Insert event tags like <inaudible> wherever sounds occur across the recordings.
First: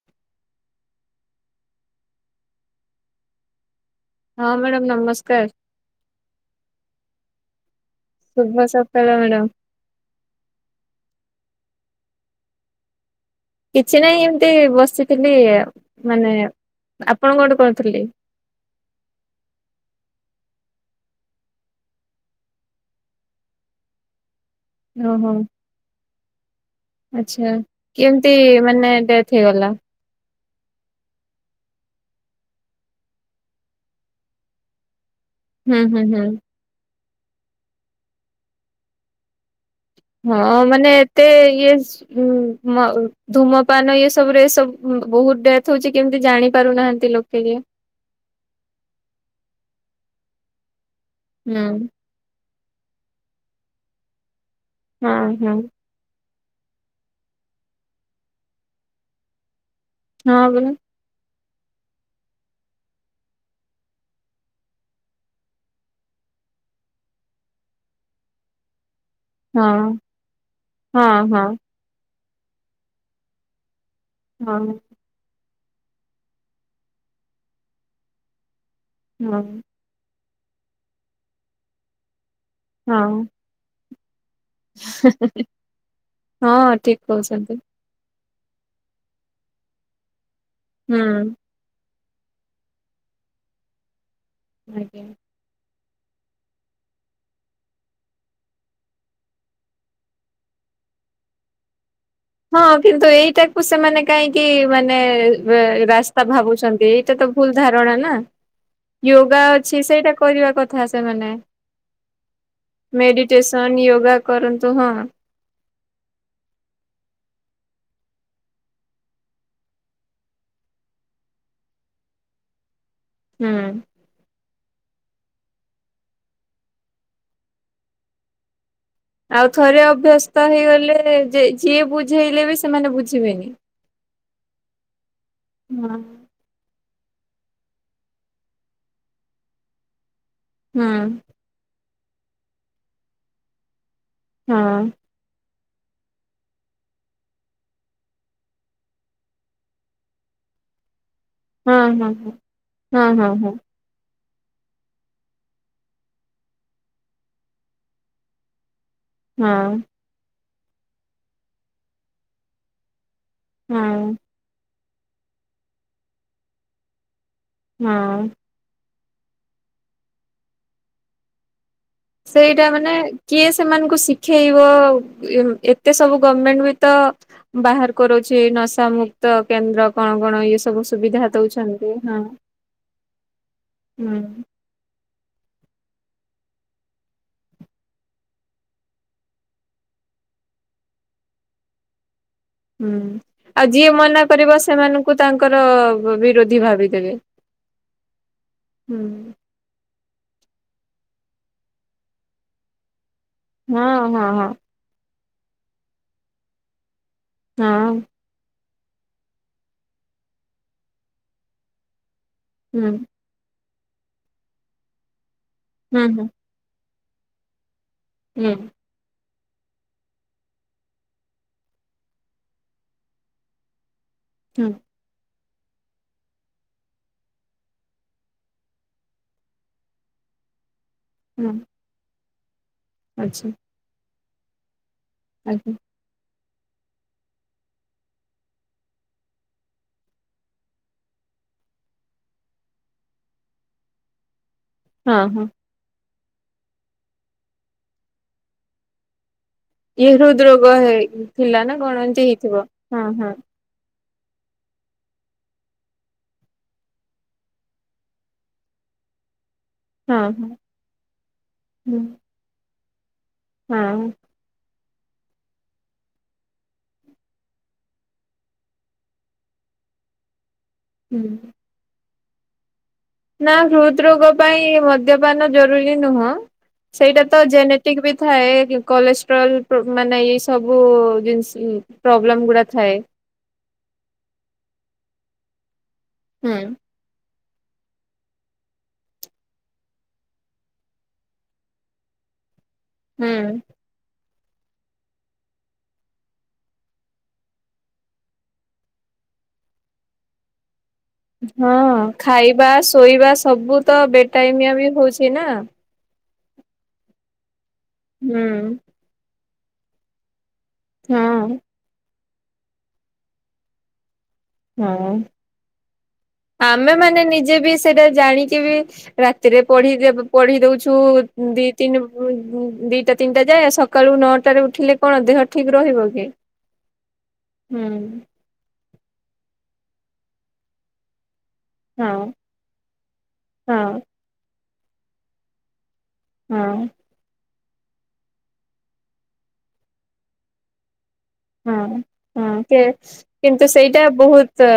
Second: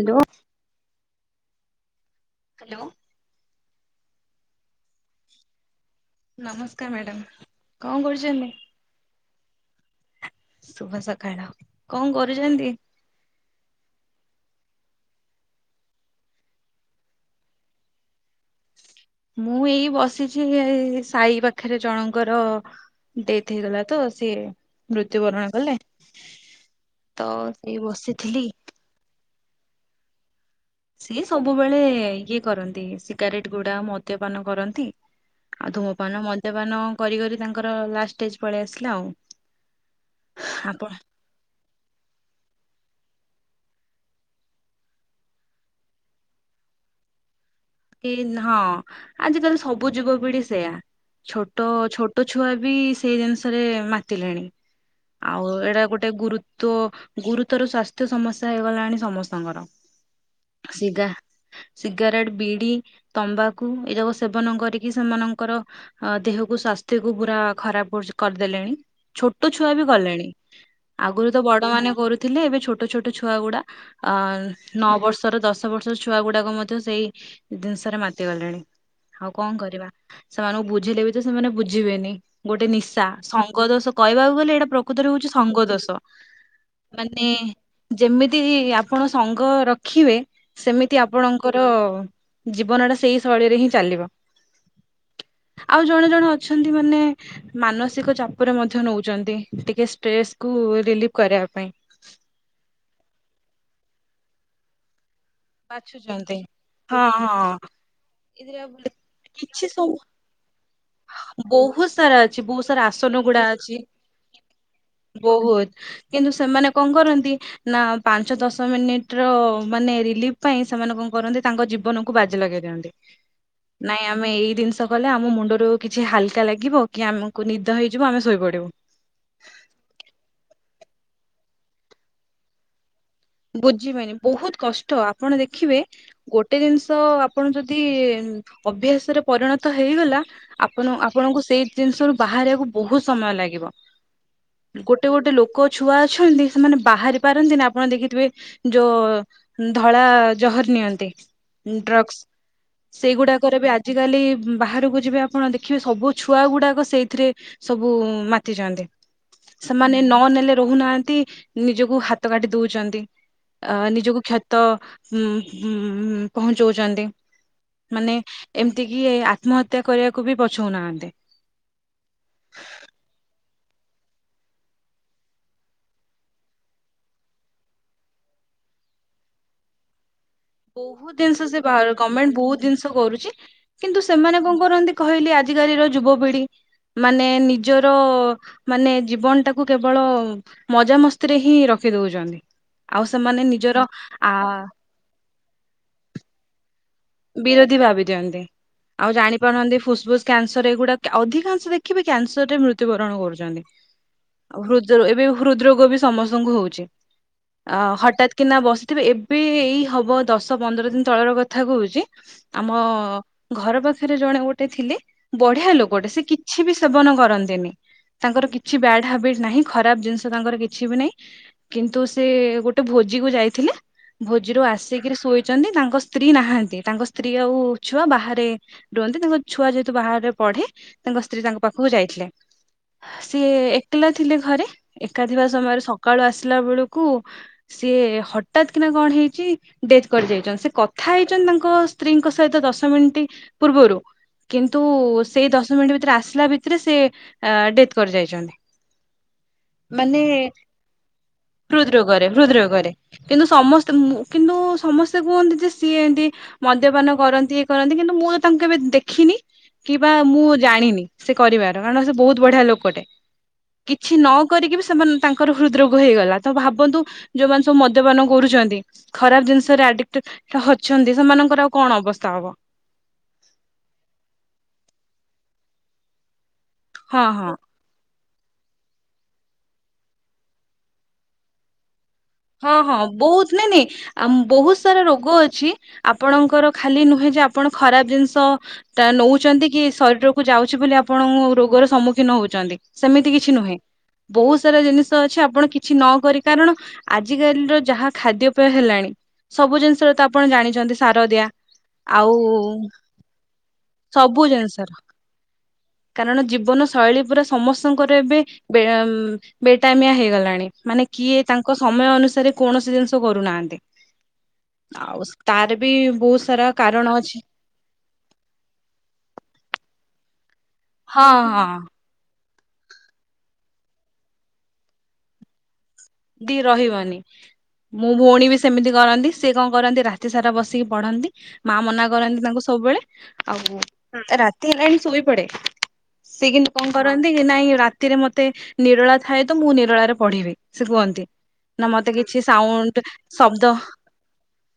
Hello hello ହଁ madam ନମସ୍କାର। ନମସ୍କାର ମ୍ୟାଡ଼ାମ କଣ କରୁ ଶୁଭ ସକାଳ ମ୍ୟାଡ଼ାମ। ଶୁଭ ସକାଳ, କଣ କରୁଛନ୍ତି? କିଛି ନାହିଁ ଏମିତି ବସିଥିଲି ମାନେ ଆପଣ କଠୁ କରୁଥିଲି। ମୁଁ ଏଇ ବସିଛି ଏଇ ସାହି ପାଖରେ ଜଣଙ୍କର ଡେଥ ହେଇଗଲା ତ ସିଏ। ଓହୋ ମୃତ୍ୟୁବରଣ କଲେ ତ ଆଚ୍ଛା ସେଇ କେମତି ବସିଥିଲି। ମାନେ ଡେଥ ହେଇଗଲା। ସିଏ ସବୁବେଳେ ଇଏ କରନ୍ତି। ସିଗାରେଟ ଗୁଡା ମଦ୍ୟପାନ କରନ୍ତି। ଆଉ ହୁଁ ହୁଁ ଧୂମପାନ, ହୁଁ ମଦ୍ୟପାନ କରି କରି ତାଙ୍କର ଲାଷ୍ଟ ଷ୍ଟେଜ ପଳେଇ ଆସିଲା ଆଉ, ହଁ ମାନେ ଆପଣ ଏତେ ଇଏ ମ୍ ଧୂମପାନ ଏ ସବୁରେ ସବୁ ବହୁତ ଡେଥ ହଉଛି କେମିତି ଜାଣି ପାରୁନାହାନ୍ତି ଲୋକେ ଏ କି ହଁ ଆଜିକାଲି ସବୁ ଯୁବପିଢି ସେୟା ହୁଁ ଛୋଟ ଛୋ ଛୋଟ ଛୁଆ ବି ସେଇ ଜିନିଷରେ ମାତିଲେେଣି ହଁ ଆଉ ହଁ ଏଇଟା ଗୋଟେ ଗୁରୁ ତ୍ୱ ଗୁରୁତର ସ୍ଵାସ୍ଥ୍ୟ ସମସ୍ୟା ହେଇଗଲାଣି ସମସ୍ତଙ୍କର, ହଁ ପରା। ଇଗା ସିଗାରେଟ, ବିଡି, ତମ୍ବାକୁ ଏ ଯାକ ସେବନ କରିକି ସେମାନଙ୍କର, ଅ ଦେହକୁ ସ୍ଵାସ୍ଥ୍ୟକୁୁ ପୁରା ଖରାପ କରିଦେଲେଣି। ଛୋଟ ପରା ଛୁଆ ବି କଲେଣି ହଁ ଆଗରୁ ତ ହଁ ବଡ ମାନେ କରୁଥିଲେ ଏବେ ଛୋଟ ଛୋଟ ଛୁଆ ଗୁଡା ଅ ହଁ ହଁ ନଅ ବର୍ଷର ଦଶ ବର୍ଷର ଛୁଆ ଗୁଡାକ ମଧ୍ୟ ସେଇ ଜିନିଷରେ ମାତିଗଲେଣି। ଆଉ ହଁ କଣ କରିବା ସେମାନଙ୍କୁ ବୁଝିଲେ ବି ତ ସେମାନେ ବୁଝିବେନି ଗୋଟେ ନିଶା ହଁ ସ ଗ ଦୋଷ କହିବାକୁ ଗଲେ ଏଇଟା ପ୍ରକୃତରେ ହଉଛି ସଙ୍ଗଦୋଷ ହଁ ଠିକ ମାନେ କହୁଛନ୍ତି ଯେମିତି ଆପଣ ସଙ୍ଗ ରଖିବେ ସେମିତି ହୁଁ ଆପଣଙ୍କର ଜୀବନ ଟା ସେଇ ଶୈଳୀରେ ହିଁ ଚାଲିବ। ଆଜ୍ଞା। ଆଉ ଜଣେ ଜଣେ ଅଛନ୍ତି ମାନେ ମାନସିକ ଚାପରେ ମଧ୍ୟ ନଉଛନ୍ତି ଟିକେ ଷ୍ଟ୍ରେସ୍ କୁ ରିଲିଫ କରିବା ପାଇଁ। ହଁ କିନ୍ତୁ ଏଇଟାକୁ ସେମାନେ କାହିଁକି ମାନେ ରାସ୍ତା ବାଛୁଛନ୍ତି ଭାବୁଛନ୍ତି ଏଇଟା ତ ଭୁଲ ଧାରଣା ନା। ଏରିଆ ବୁ ୟୋଗା ଅଛି ସେଇଟା କରିବା କଥା ସେମାନେ ବହୁତ ସାରା ଅଛି ବହୁତ ସାରା ଆସନ ଗୁଡା ମେଡିଟେସନ ଅଛି ୟୋଗା କରନ୍ତୁ ହଁ। ବହୁତ କିନ୍ତୁ ସେମାନେ କଣ କରନ୍ତି ନା ପାଞ୍ଚ ଦଶ ମିନିଟ ର ମାନେ ରିଲିଫ ପାଇଁ ସେମାନେ କଣ କରନ୍ତି ତାଙ୍କ ଜୀବନକୁ ବାଜି ଲଗେଇ ଦିଅନ୍ତି ହୁଁ ନାଇଁ ଆମେ ଏଇ ଜିନିଷ କଲେ ଆମ ମୁଣ୍ଡରୁ କିଛି ହାଲକା ଲାଗିବ କି ଆମକୁ ନିଦ ହେଇଯିବ ଆମେ ଶୋଇପଡିବୁ। ଆଉ ଥରେ ଅଭ୍ୟସ୍ତ ହେଇଗଲେ ଯିଏ ବୁଝେଇଲେ ବି ସେମାନେ ବୁଝିବେନି। ବୁଝିବେନି ବହୁତ କଷ୍ଟ ଆପଣ ଦେଖିବେ ହଁ ଗୋଟେ ଜିନିଷ ଆପଣ ଯଦି ଅଭ୍ୟାସରେ ପରିଣତ ହେଇଗଲା। ହଁ ଆପଣ ଆପଣଙ୍କୁ ସେଇ ଜିନିଷରୁୁ ବାହାରିବାକୁ ବହୁତ ସମୟ ଲାଗିବ ଗୋ ହଁ ଗୋଟେ ଗୋଟେ ଲୋକ ଛୁଆ ଅଛନ୍ତି ସେମାନେ ବାହାରି ପାରନ୍ତି ନା ଆପଣ ଦେଖି ଥିବେ ଯୋଉ ଧଳା ଜହର ନିଅନ୍ତି। ହଁ ଡ୍ରଗସ ହଁ ହଁ ହଁ ହଁ ସେଇଗୁଡାକରେ ବି ଆ ଆଜିକାଲି ବାହାରକୁ ଯିବେ ଆପଣ ଦେଖିବେ ସବୁ ଛୁଆ ଗୁଡ଼ାକ ସେଇଥିରେ ସବୁ ମାତିଛନ୍ତି। ସେମାନେ ନ ନେଲେ ରହୁନାହାନ୍ତି ନିଜକୁ ହାତ କାଟିି ଦଉଛନ୍ତି। ହଁ ଅ ହଁ ନିଜକୁ କ୍ଷତ ଉଁ ଉଁ ପହଞ୍ଚଉଛନ୍ତି ମାନେ ହଁ ଏମିତିକି ଆତ୍ମହତ୍ୟା କରିବାକୁ ବି ପଛଉନାହାଁନ୍ତି। ସେଇଟା ମାନେ କିଏ ସେମାନଙ୍କୁ ଶିଖେଇବ। ଏତେ ସବୁ ଗମେଣ୍ଟ ବି ତ ବାହାର କରୁଛି ନଶା ମୁକ୍ତ କେନ୍ଦ୍ର କଣ କଣ ୟେ ସ ବହୁତ ଜିନିଷ ସେ ବା ଗମେଣ୍ଟ ବହୁତ ଜିନିଷ କରୁଛି କିନ୍ତୁ ହୁଁ ସେମାନେ କଣ କରନ୍ତି କହିଲି ଆଜିକାଲି ର ଯୁବପିଢି ମାନେ ନିଜର ମାନେ ଜୀବନ ଟାକୁ କେବଳ ମଜା ମସ୍ତିରେ ହିଁ ରଖି ଦଉଛନ୍ତି। ହୁଁ ଆଉ ସେମାନେ ଆଉ ନିଜର ଯିଏ ମନା ଆ କରିବ ସେମାନଙ୍କୁ ତାଙ୍କର ବିରୋଧୀ ଭାବି ଦେବେ। ବିରୋଧୀ ଭାବି ଦିଅନ୍ତି ଆଉ ଜାଣି ନ୍ତି ଫୁସ୍ଫୁସ୍ କ୍ୟାନସର୍ ଏଗୁଡା ଅଧିକାଂଶ ଦେଖିବେ କ୍ୟାନସର୍ ରେ ମୃ ତ୍ୟୁବରଣ କରୁଛନ୍ତି ହଁ ହଁ ହଁ ଆଉ ହୃଦ ଏବେ ହୃଦ ରୋଗ ବି ସମସ୍ତଙ୍କୁ ହଉଛି। ହଁ ଅ ହଠାତ୍ କିନା ବସିଥିବେ ଏବେ ଏଇ ହବ ଦଶ ପନ୍ଦର ଦିନ ତଳର କଥା କହୁଛି। ଆମ ହୁଁ ଘର ପାଖରେ ଜଣେ ଗୋଟେ ଥିଲେ ବଢିଆ ହୁଁ ଲୋକଟେ ସେ ହୁଁ କି କିଛି ବି ସେବନ କରନ୍ତିନି ତାଙ୍କର ହୁଁ କିଛି ବ୍ୟାଡ ହବିଟ୍ ନାହିଁ ଖରାପ ଜିନିଷ ତାଙ୍କର କିଛି ବି ନାହିଁକିନ୍ତୁ ସେ ଗୋଟେ ଭୋଜି କୁ ଯାଇଥିଲେ। ଭୋଜିରୁ ହୁଁ ଆସିକିରି ଶୋଇଛନ୍ତି ତାଙ୍କ ସ୍ତ୍ରୀ ନାହାନ୍ତି। ତାଙ୍କ ସ୍ତ୍ରୀ ଆଉ ଛୁଆ ବାହାରେ ରୁହନ୍ତି ତାଙ୍କ ଛୁଆ ଯେହେତୁ ବାହାରେ ପଢେ ତାଙ୍କ ସ୍ତ୍ରୀ ହୁଁ ତାଙ୍କ ପାଖ କୁ ଯାଇଥିଲେ ଆଚ୍ଛା ସିଏ ଏକଲା ଥିଲେ ଘରେ ଏକା ଥିବା ଆଜ୍ଞା ସମୟରେ ସକ ସକାଳୁ ଆସିଲା ବେଳକୁ ସିଏ ହଠାତ କିନା କଣ ହେଇଛି ଡେଥ୍ କରି ଯାଇଛନ୍ତି, ସେ କଥା ହେଇଛନ୍ତି ତାଙ୍କ ତାଙ୍କ ସ୍ତ୍ରୀ ଙ୍କ ସହିତ ଦଶ ମିନିଟ ପୂର୍ବରୁ କିନ୍ତୁ ହଁ ହଁ ସେଇ ଦଶ ଦଶ ମିନିଟ ଭିତରେ, ଆସିଲା ଭିତରେ ସେ ଡେଥ୍ କରି ଯାଇଛନ୍ତି। ଇଏ ମାନେ ହୃଦ ରୋଗ ଥିଲା ନା କଣ ହୁଦରୋଗ ଏମତି ରେ, ହେଇଥିବ ହୁଦରୋଗ ରେ ହଁ ହଁ କିନ୍ତୁ ସମସ୍ତେ ମୁଁ କିନ୍ତୁ ସମସ୍ତେ କୁହନ୍ତି ଯେ ସିଏ ଏମିତି ମଦ୍ୟପାନ କରନ୍ତି, ଇଏ କରନ୍ତି କିନ୍ତୁ ମୁଁ ତ ତାଙ୍କୁ କେବେ ଦେଖିନି କିିବା ହଁ ମୁଁ ହଁ ଜାଣିନି ସେ କରିବାର। ହଁ କାରଣ ସେ ବହୁତ ବଢିଆ ଲୋକଟେ। ହଁ କିଛି ନ କିଛି ନ କରୀକି ବି ତାଙ୍କର ହୃଦରୋଗ ହେଇଗଲା। ତ ଭାବନ୍ତୁ ଯୋଉ ମାନେ ସବୁ ମଦ୍ୟପାନ କରୁଛନ୍ତି ଖରାପ ଜିନିଷ ରେ ଆଡ଼ି ଟେକ୍ଟ ଅଛନ୍ତି, ହୁଁ ସେମାନଙ୍କର ଆଉ କଣ ଅବସ୍ଥା ହବ। ନା ହୃଦ ରୋଗ ପାଇଁ ମଦ୍ୟପାନ ଜରୁରୀ ନୁହଁ, ହଁ ସେଇଟା ତ ହଁ ଜନେ ଟିକ ବି ଥାଏ କଲେଷ୍ଟ୍ରୋଲ୍ ମାନେ ଏଇ ସବୁ ଜିନିଷ ପ୍ରୋବ୍ଲେମ୍ ଗୁଡ଼ି ହଁ ହଁ ବହୁତ ନାଇଁ ନାଇଁ ବହୁତ ସାରା ରୋଗ ଅଛି ହୁଁ ଆପଣଙ୍କର ଖା ଖାଲି ନୁହେଁ ଯେ ଆପଣ ଖରାପ ଜିନିଷ ତା ନଉଛନ୍ତି କି ଶରୀରକୁୁ ଯାଉଛି ବୋଲି ଆପଣଙ୍କୁ ରୋଗର ସମ୍ମୁଖୀନ ହଉଛନ୍ତି। ସେମିତି କିଛି ହୁଁ। ନୁହେଁ ବହୁତ ସାରା ଜିନିଷ ଅଛି ଆପଣ କିଛି ନ କରି କାରଣ ଆଜି କାଲିର ଯାହା ଖାଦ୍ୟପେୟ ହେଲାଣି, ସବୁ ଜିନିଷର ତ ଆପଣ ଜାଣିଛନ୍ତି ସାର ଦିଆ ହଁ ଆଉ ଖାଇବା, ଶୋଇବା ସବୁ ତ ସବୁ ବେଟାଇମିଆ ଜିନିଷର ବି ହଉଛି ନା କାରଣ ଜୀବନ ଶୈଳୀ ପୁରା ସମସ୍ତଙ୍କର ଏବେ ହୁଁ। ବେ ବେଟାଇମିଆ ହେଇଗଲାଣି। ମାନେ କିଏ ହଁ ତାଙ୍କ ସମୟ ଅନୁସାରେ କୌଣସି ଜିନିଷ କରୁ ନାହାନ୍ତି। ହଁ ଆଉ ତାର ବି ବହୁତ ସାରା ଆମେ କାରଣ ମାନେ ଅଛି। ନିଜେ ବି ସେ ସେଇଟା ଜାଣିକି ବି ରାତିରେ ପଢି, ପଢି ଦଉଛୁ ହଁ ହଁ ଦି ତିନି ଦିଟା ତିନିଟା ଯାଏ, ସକାଳୁ ନଅଟା ରେ ଉଠିଲେ କଣ ଦେହ ଠିକ ରହିବ କି? ଠିକ ରହିବନି, ମୋ ହୁଁ। ଭଉଣୀ ବି ସେ ସେମିତି କରନ୍ତି ସିଏ କଣ କରନ୍ତି ରାତି ସାରା ବସିକି ପଢନ୍ତି, ମା ମନା ହଁ କରନ୍ତି ତାଙ୍କୁ ସବୁବେଳେ ହଁ। ଆଉ ରାତି ହେଲାଣି ଶୋଇପଡେ, ସେି କିନ୍ତୁ କଣ ହଁ କରନ୍ତି କି ନାଇଁ ରା ତି ରେ ମତେ ନିରଳା ଥାଏ ତ ମୁଁ ନିରଳା ରେ ପଢିବି ସେ କୁହନ୍ତି। ହୁଁ ନା ମତେ କିଛି ହଁ ସେ ସାଉଣ୍ଡ ଶବ୍ଦ କିନ୍ତୁ ସେଇଟା ବହୁତ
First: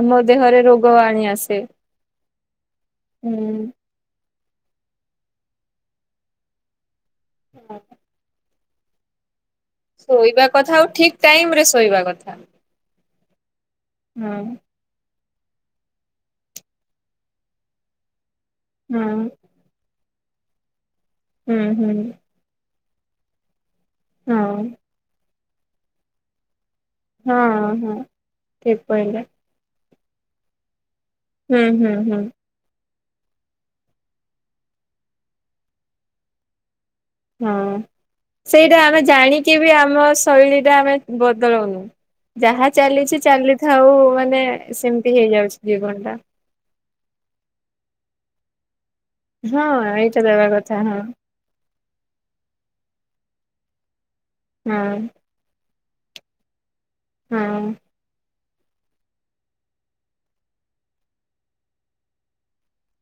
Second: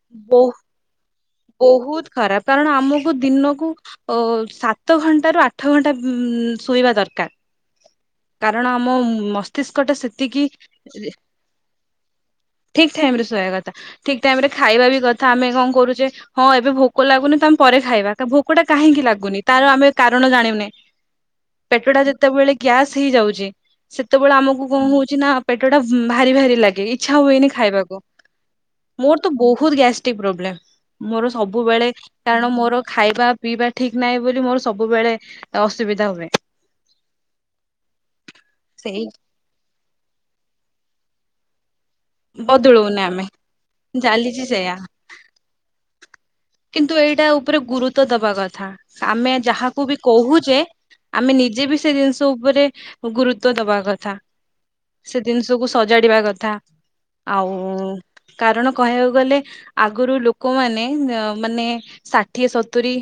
ଆମ ବହୁ ଦେହରେ ରୋଗ ଗ ଆଣିଆ ବହୁତ ଖରାପ, କାରଣ ଆମକୁ ହୁଁ ଦିନକୁ ଓ ହ ସାତ ଘଣ୍ଟାରୁ ଆଠ ଘଣ୍ଟା ଉ ଶୋଇବା ଦରକାର। ହଁ କାରଣ ଆମ ମସ୍ତିଷ୍କ ଟା ସେତିକି କଥା ଆଉ ଠିକ ଟାଇମ ରେ ଶୋଇବା କଥା। ଠିକ୍ ଟାଇମ ରେ ଶୋଇବା କଥା, ଠିକ ଟାଇମ ରେ ହଁ ଖାଇବା ବି କଥା ଆମେ କଣ କରୁଛେ ହଁ ଏବେ ଭୋକ ଲାଗୁନି ତ ଆମେ ପରେ ଖାଇବା, ଭୋକଟା କାହିଁକି ହଁ ଲାଗୁନି ତାର ଆମେ କାରଣ ଜାଣିନେ, ହୁଁ ହୁଁ ପେଟଟା ଯେତେବେଳେ ଗ୍ୟାସ୍ ହେଇଯାଉଛି ସେତେବେଳେ ହଁ ଆମକୁ କଣ ହଉଛି ନା ପେଟ ଟା ଭାରି ଭାରି ଲାଗି ଇଛା ହୁଏନି ହଁ ହଁ ଖାଇବାକୁ, ଠିକ କହିଲେ। ମୋର ତ ବହୁତ ଗ୍ୟାଷ୍ଟ୍ରିକ ପ୍ରୋବ୍ଲେମ। ମୋର ହୁଁ ସବୁବେଳେ ହୁଁ ହୁଁ କାରଣ ମୋର ଖାଇବା ପିଇବା ଠିକ୍ ନାହିଁ ବୋଲି ମୋର ସବୁବେଳେ ଅସୁବିଧା ହୁଏ। ହଁ ସେଇଟା ଆମେ ସେଇ ଜାଣିକି ବି ଆମ ଶୈଳୀଟା ଆମେ ବଦଳାଉନୁ। ଯାହା ବଦଳଉନି ଚାଲିଛି ଆମେ ଚାଲିଥାଉ ମାନେ ଚାଲିଛି ସେଇୟା ସେମିତି ହେଇଯାଉଛି ଜୀବନ ଟା। କିନ୍ତୁ ଏଇଟା ଉପରେ ଗୁରୁତ୍ୱ ଦବା କଥା। ଆମେ ହଁ ଯାହାକୁ ବି ଏଇଟା ଦେବା କହୁଛେ କଥା ହଁ ଆମେ ନିଜେ ବି ସେ ଜିନିଷ ଉପରେ ଗୁରୁତ୍ବ ଦବା କଥା। ହଁ। ଜିନିଷକୁୁ ସଜାଡିବା କଥା, ହଁ ଆଉ କାରଣ କହିବାକୁ ଗଲେ ଆଗରୁ ଲୋକମାନେ ମାନେ ଷାଠିଏ ସତୁରି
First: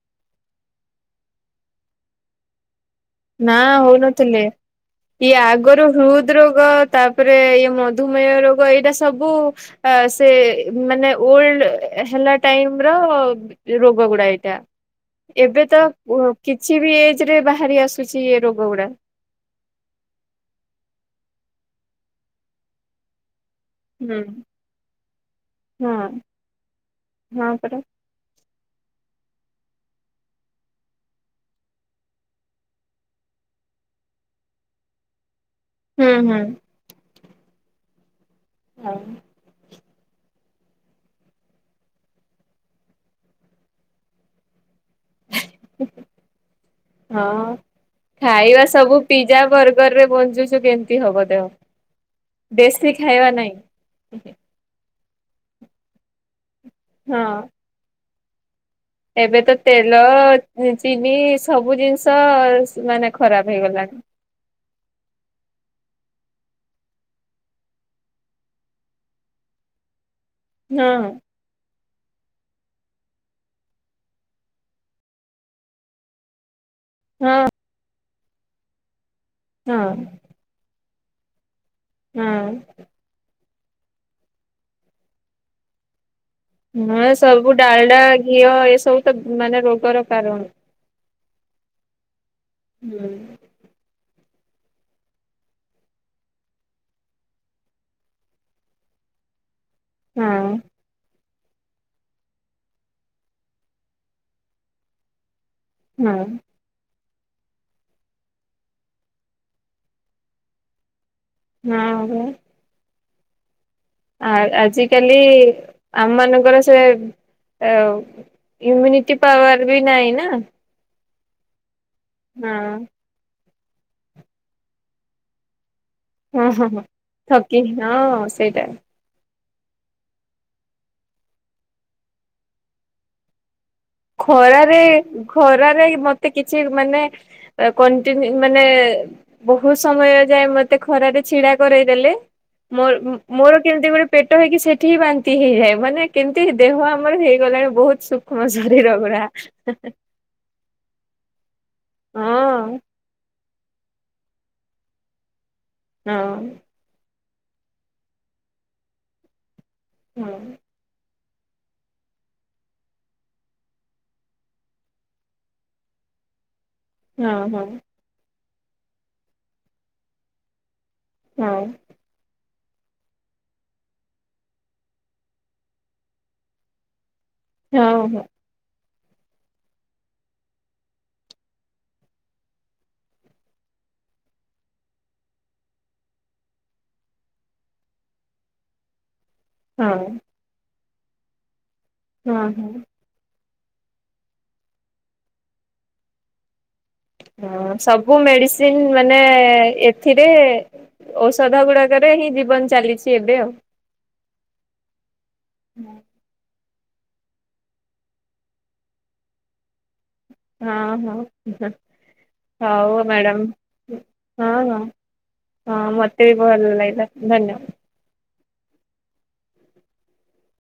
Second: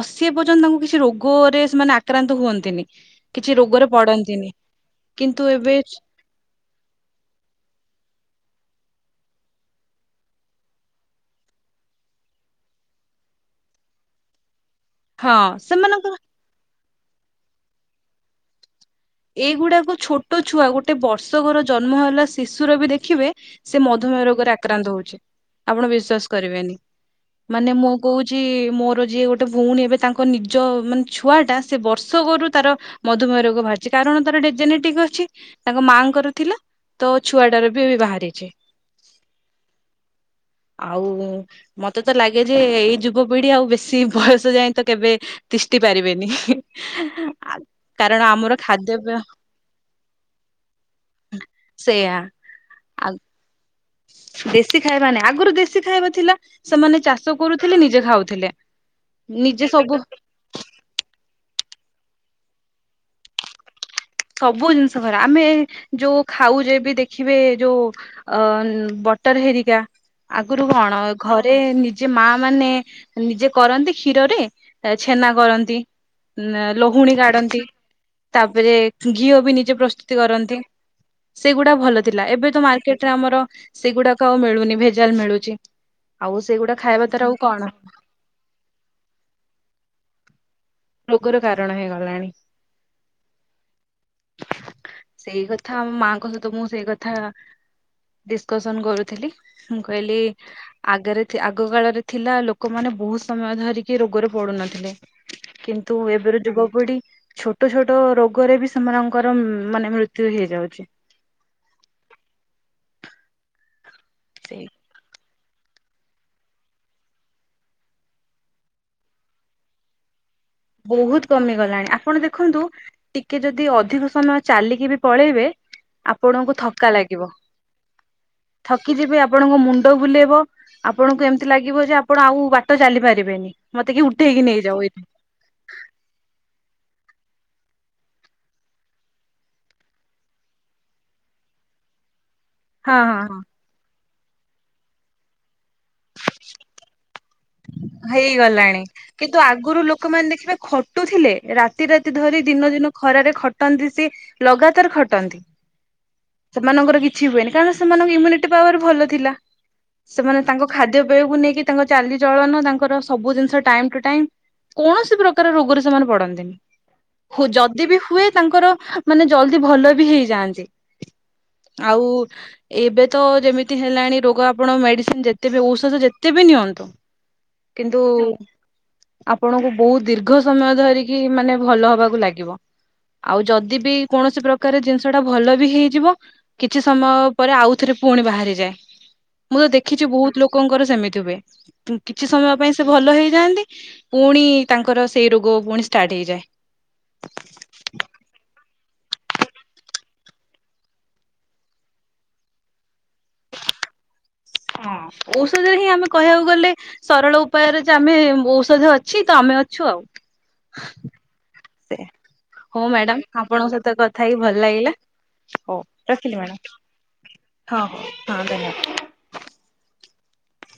ଅଶୀ ପର୍ଯ୍ୟନ୍ତ ତାଙ୍କୁ କିଛି ରୋଗରେ ସେମାନେ ଆକ୍ରାନ୍ତ ହୁଅନ୍ତିନି। କିଛି ନା ରୋଗରେ ହଉନଥିଲେ ପଡନ୍ତିନି ଇଏ କିନ୍ତୁ ଏବେ ଆଗରୁ ହୃଦ ରୋଗ ତା ତାପରେ ଇ ମଧୁମେହ ରୋଗ ଏଇଟା ସବୁ ଆ ସେ ମାନେ ଓଲଡ ହେଲା ଟାଇମ୍ ର ରୋଗ ଗୁଡା ଏଇଟା ହଁ ଏବେ ତ ସେମାନଙ୍କ କିଛି ବି ଏଜ୍ ରେ ବାହାରି ଆସୁଛି ଏ ରୋଗ ଗୁଡା। ଏଇଗୁଡାକ ଛୋଟ ଛୁଆ ଗୋଟେ ବର୍ଷକର ଜନ୍ମ ହେଲା ଶିଶୁର ବି ଦେଖିବେ ସେ ହୁଁ ମଧୁମେହ ରୋଗରେ ଆକ୍ରାନ୍ତ ହଉଛି ଆପଣ ହଁ ବିଶ୍ଵାସ କରିବେନି ହଁ ମାନେ ପରା ମୁଁ କହୁଛି ମୋର ଯିଏ ଗୋଟେ ଭଉଣୀ ଏବେ ତାଙ୍କ ନିଜ ମାନେ ଛୁଆଟା ସେ ବର୍ଷଗରୁ ତାର ମଧୁମେୟ ରୋଗ ଭାରି କାରଣ ତାର ଟେ ଜେନେଟିକ ଅଛି ତାଙ୍କ ହୁଁ ମାଆଙ୍କର ହୁଁ ଥିଲା ତ ଛୁଆଟାର ବି ଏବେ ବାହାରିଛି। ହଁ। ଆଉ ମତେ ତ ଲାଗେ ଯେ ଏଇ ଯୁବପିଢ଼ି ଆଉ ବେଶୀ ବୟସ ଯାଏ ତ କେବେ ତିଷ୍ଠି ପାରିବେନି, ହଁ ଆ କାରଣ ଆମର ଖାଇବା ସବୁ ଖାଦ୍ୟପେୟ ପିଜା ବର୍ଗର ରେ ବଞ୍ଚୁଛୁ କେମିତି ହବ ଦେହ ସେଇଆ। ଦେଶୀ ଆଉ ଖାଇବା ନାହିଁ ଦେଶୀ ଖାଇବା ନାଇ ଆଗରୁ ଦେଶୀ ଖାଇବା ଥିଲା ସେମାନେ ଚାଷ ହଁ। କରୁଥିଲେ ନିଜେ ଖାଉଥିଲେ। ଏବେ ତ ନିଜେ ସବୁ ତେଲ ଚିନି ସବୁ ଜିନିଷ ମାନେ ଖରାପ ହେଇଗଲାଣି। ସବୁ ଜିନିଷ ଖରାପ ଆମେ ଯୋଉ ଖାଉ ଯେ ବି ଦେଖିବେ ଯୋଉ ଅ ବଟର ହେରିକା ଆଗରୁ କଣ ହଁ ଘ ରେ ନିଜେ ମା ମାନେ ନିଜେ କରନ୍ତି କ୍ଷୀରରେ ଏ ଛେନା କରନ୍ତି। ଲହୁଣୀ ହଁ କାଢ଼ନ୍ତି, ତାପରେ ଘିଅ ବି ନିଜେ ହଁ। ପ୍ରସ୍ତୁତି କରନ୍ତି। ସେଗୁଡା ଭଲ ଥିଲା ହଁ ଏବେ ତ ମାର୍କେଟ ରେ ଆମର ସେଇଗୁଡ଼ାକ ଆଉ ମିଳୁନି ଭେଜାଲ ମିଳୁଛି ଆଉ ସେଗୁଡ଼ା ହଁ ଖାଇବା ତାଆର ଆଉ ସବୁ କଣ? ଡାଲଡା ଘିଅ ଏସବୁ ତ ମାନେ ରୋଗର କାରଣ ରୋଗର କାରଣ ହେଇଗଲାଣି। ହୁଁ। <unintelligible> ସେଇ କଥା ଆମ ମାଙ୍କ ସହିତ ମୁଁ ସେଇ କଥା ଡିସକସନ୍ କରୁଥିଲି। ମୁଁ କହିଲି ହଁ ଆଗରେ ଆଗ କାଳରେ ଥିଲା ଲୋକମାନେ ବହୁତ ସମୟ ଧରିକି ରୋଗରେ ପଡୁନଥିଲେ। କିନ୍ତୁ ହଁ ଏବେର ଯୁଗପିଢ଼ି ଛୋ ଛୋଟ ଛୋଟ ରୋଗରେ ବି ସେମାନଙ୍କର ମାନେ ମୃତ୍ୟୁ ହେଇଯାଉଛି। <unintelligible> ଆ ସେଇ ଆଜିକାଲି ଆମ ମାନଙ୍କର ସେ ଏ ଇମ୍ୟୁନିଟି ପାୱାର ବି ନାହିଁ ନା। ବହୁତୁ କମିଗଲାଣି ଆପଣ ହଁ ଦେଖନ୍ତୁ। ହଁ ଟିକେ ଯଦି ଅଧିକ ସମୟ ଚାଲିକି ବି ପଳେଇବେ ଆପଣ। ହଁ, ହଁ, ହଁ ଥକି ହଁ ସେଇଟା। କି ଯେବେ ଆପଣଙ୍କ ମୁଣ୍ଡ ବୁଲେଇବ ଆପଣଙ୍କୁ ଏମିତି ଲାଗିବ ଯେ ଆପଣ ଆଉ ବାଟ ଚାଲିପାରିବେନି। ମତେ କିଏ ଉଠେଇ କି ନେଇ ଖରାରେ ଯାଉ ଏଇନେ। ଖରାରେ ମତେ କିଛି ମାନେ କନ ତିନି ମାନେ। ବହୁତୁ ସମୟ ଯାଏ ମତେ ଖରାରେ ଛିଡା କରେଇ ଦେଲେ। ହଁ ମୋର, ହଁ ହଁ ମୋର କେମିତି ଗୋଟେ ପେଟ ହେଇକି ସେଠି ବାନ୍ତି ହେଇଯାଏ ମାନେ କେମିତି ଦେହ ଆମର ହେଇ। ଶୀତ ଲାଗେ ବହୁତୁ ସୂକ୍ଷ୍ମ ସୁ। ଜାଣେ କିନ୍ତୁ ଆଗୁରୁ ଲୋକ। ଲୋକମାନେ ଦେଖିବେ ଖଟୁଥିଲେ ରାତି, ରାତି ଧରି ଦିନ, ହଁ ଦିନ ଖରାରେ ଖଟୁ। ଖଟନ୍ତି ସିଏ ଲଗାତାର ଖଟନ୍ତି। ହଁ। ସେମାଙ୍କର କିଛି ହୁଏନି କାରଣ ସେ ମାନଙ୍କ ଇମ୍ୟୁନିଟି ପାୱାର ଭଲ ଥିଲା ସେମାନେ ତାଙ୍କ। ଖାଦ୍ୟ ପେୟକୁ ନେଇକି ତାଙ୍କ ଚାଲି। ଜଳ ନୁହେଁ ତାଙ୍କର ସବୁ ଜିନିଷ ଟାଇମ୍ ଟୁ ଟାଇମ୍ କୌଣସି ପ୍ରକାର ରୋଗରେ ସେମାନେ ପଡନ୍ତିନି। ହଁ ହଁ ହୁ ହଁ ଯଦି ବି ହୁଏ ତାଙ୍କର ମାନେ ଜଲଦି ଭଲ ବି ହେଇଯାଆନ୍ତି। ଆଉ। ଆଉ। ଏବେ ତ ଯେମିତି ହେଲାଣି ରୋଗ ଆପଣ ମେଡିସିନ ଯେତେ ବି ଔଷଧ ଯେତେ ବି ନିଅନ୍ତୁ। ହଁ କିନ୍ତୁ। ହଁ ଆପଣଙ୍କୁ ବହୁତ ଦୀର୍ଘ ସମୟ ଧରିକି ମାନେ ଭଲ ହବାକୁ ଲାଗିବ। ଆଉ ଯଦି ବି କୌଣସି ପ୍ରକାରେ ଜିନିଷ ଟା ଭଲ ବି ହେଇଯିବ। କିଛି ସମୟ ପରେ ଆଉଥରେ ପୁଣି ବାହାରିଯାଏ। ମୁଁ ତ ଦେଖିଛି ହଁ ବହୁତ ଲୋକଙ୍କର ସେମିତି ହୁଏ କିଛି ହଁ ସମୟ ହଁ ପାଇଁ ସେ ଭଲ ହେଇଯାଆନ୍ତି। ପୁଣି ତାଙ୍କର ସେଇ ରୋଗ ପୁଣି ଷ୍ଟାର୍ଟ ହେଇଯାଏ। ହଁ ସବୁ ମେଡିସିନ ମାନେ ଏଥିରେ। ଔଷଧ ଗୁଡାକରେ ହିଁ ଜୀବନ ଚାଲିଛି ଏବେ ଆଉ। ହଁ ଔଷଧ ହିଁ ଆମ। କହିବାକୁ ଗଲେ ସରଳ ଉପାୟରେ ଯେ ଆମେ ଔଷଧ ଅଛି ତ ଆମେ ଅଛୁ ଆଉ। ହଁ, ହଁ ହଉ ମ୍ୟାଡାମ ମ୍ୟାଡ଼ାମ୍ ଆପଣଙ୍କ ସହିତ କଥା ହେଇକି ଭଲ ହଁ, ହଁ। ଲାଗିଲା। ହଉ ହଁ ମତେ ବି ଭଲ ଲାଗିଲା ଧନ୍ୟବାଦ। ହଁ ଧନ୍ୟବାଦ।